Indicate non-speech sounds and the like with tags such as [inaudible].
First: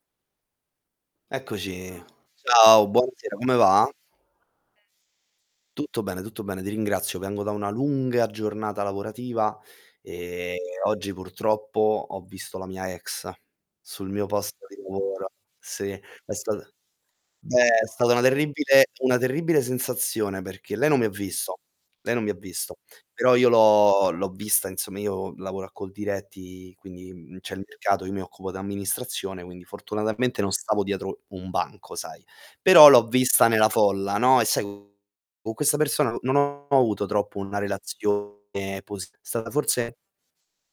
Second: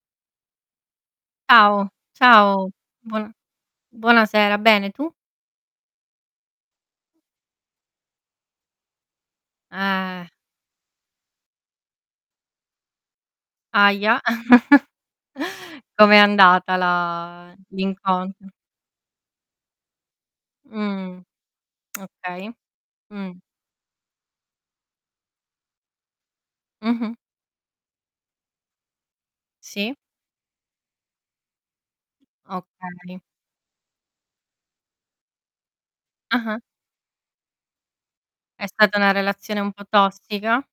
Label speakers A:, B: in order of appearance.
A: Ao
B: Eccoci.
A: ciao.
B: Ciao,
A: Buo
B: buonasera, come va?
A: buonasera, bene, tu?
B: Tutto bene, tutto bene, ti ringrazio. Vengo da una lunga giornata lavorativa,
A: Eh.
B: ehm, oggi purtroppo ho visto la mia ex, sul
A: Ahia.
B: mio posto di
A: [chuckles]
B: lavoro. Sì,
A: Com'è
B: è sta
A: andata la
B: Beh, è stata una
A: l'incontro?
B: terribile una terribile sensazione perché lei non mi ha
A: Mh.
B: visto, lei non mi ha
A: Okay.
B: visto, però
A: Mh.
B: io l'ho l'ho vista, insomma, io lavoro a Coldiretti
A: Mh-mh.
B: quindi, mhmm, c'è il mercato, io mi occupo d'amministrazione, quindi
A: Sì.
B: fortunatamente non stavo dietro un banco, sai. Però l'ho
A: Okay.
B: vista nella folla, no, e sai, co co questa persona n non
A: Ah-ah.
B: ho avuto troppo una relazione
A: È stata
B: posi
A: una
B: è stata
A: relazione un po'
B: forse
A: tossica?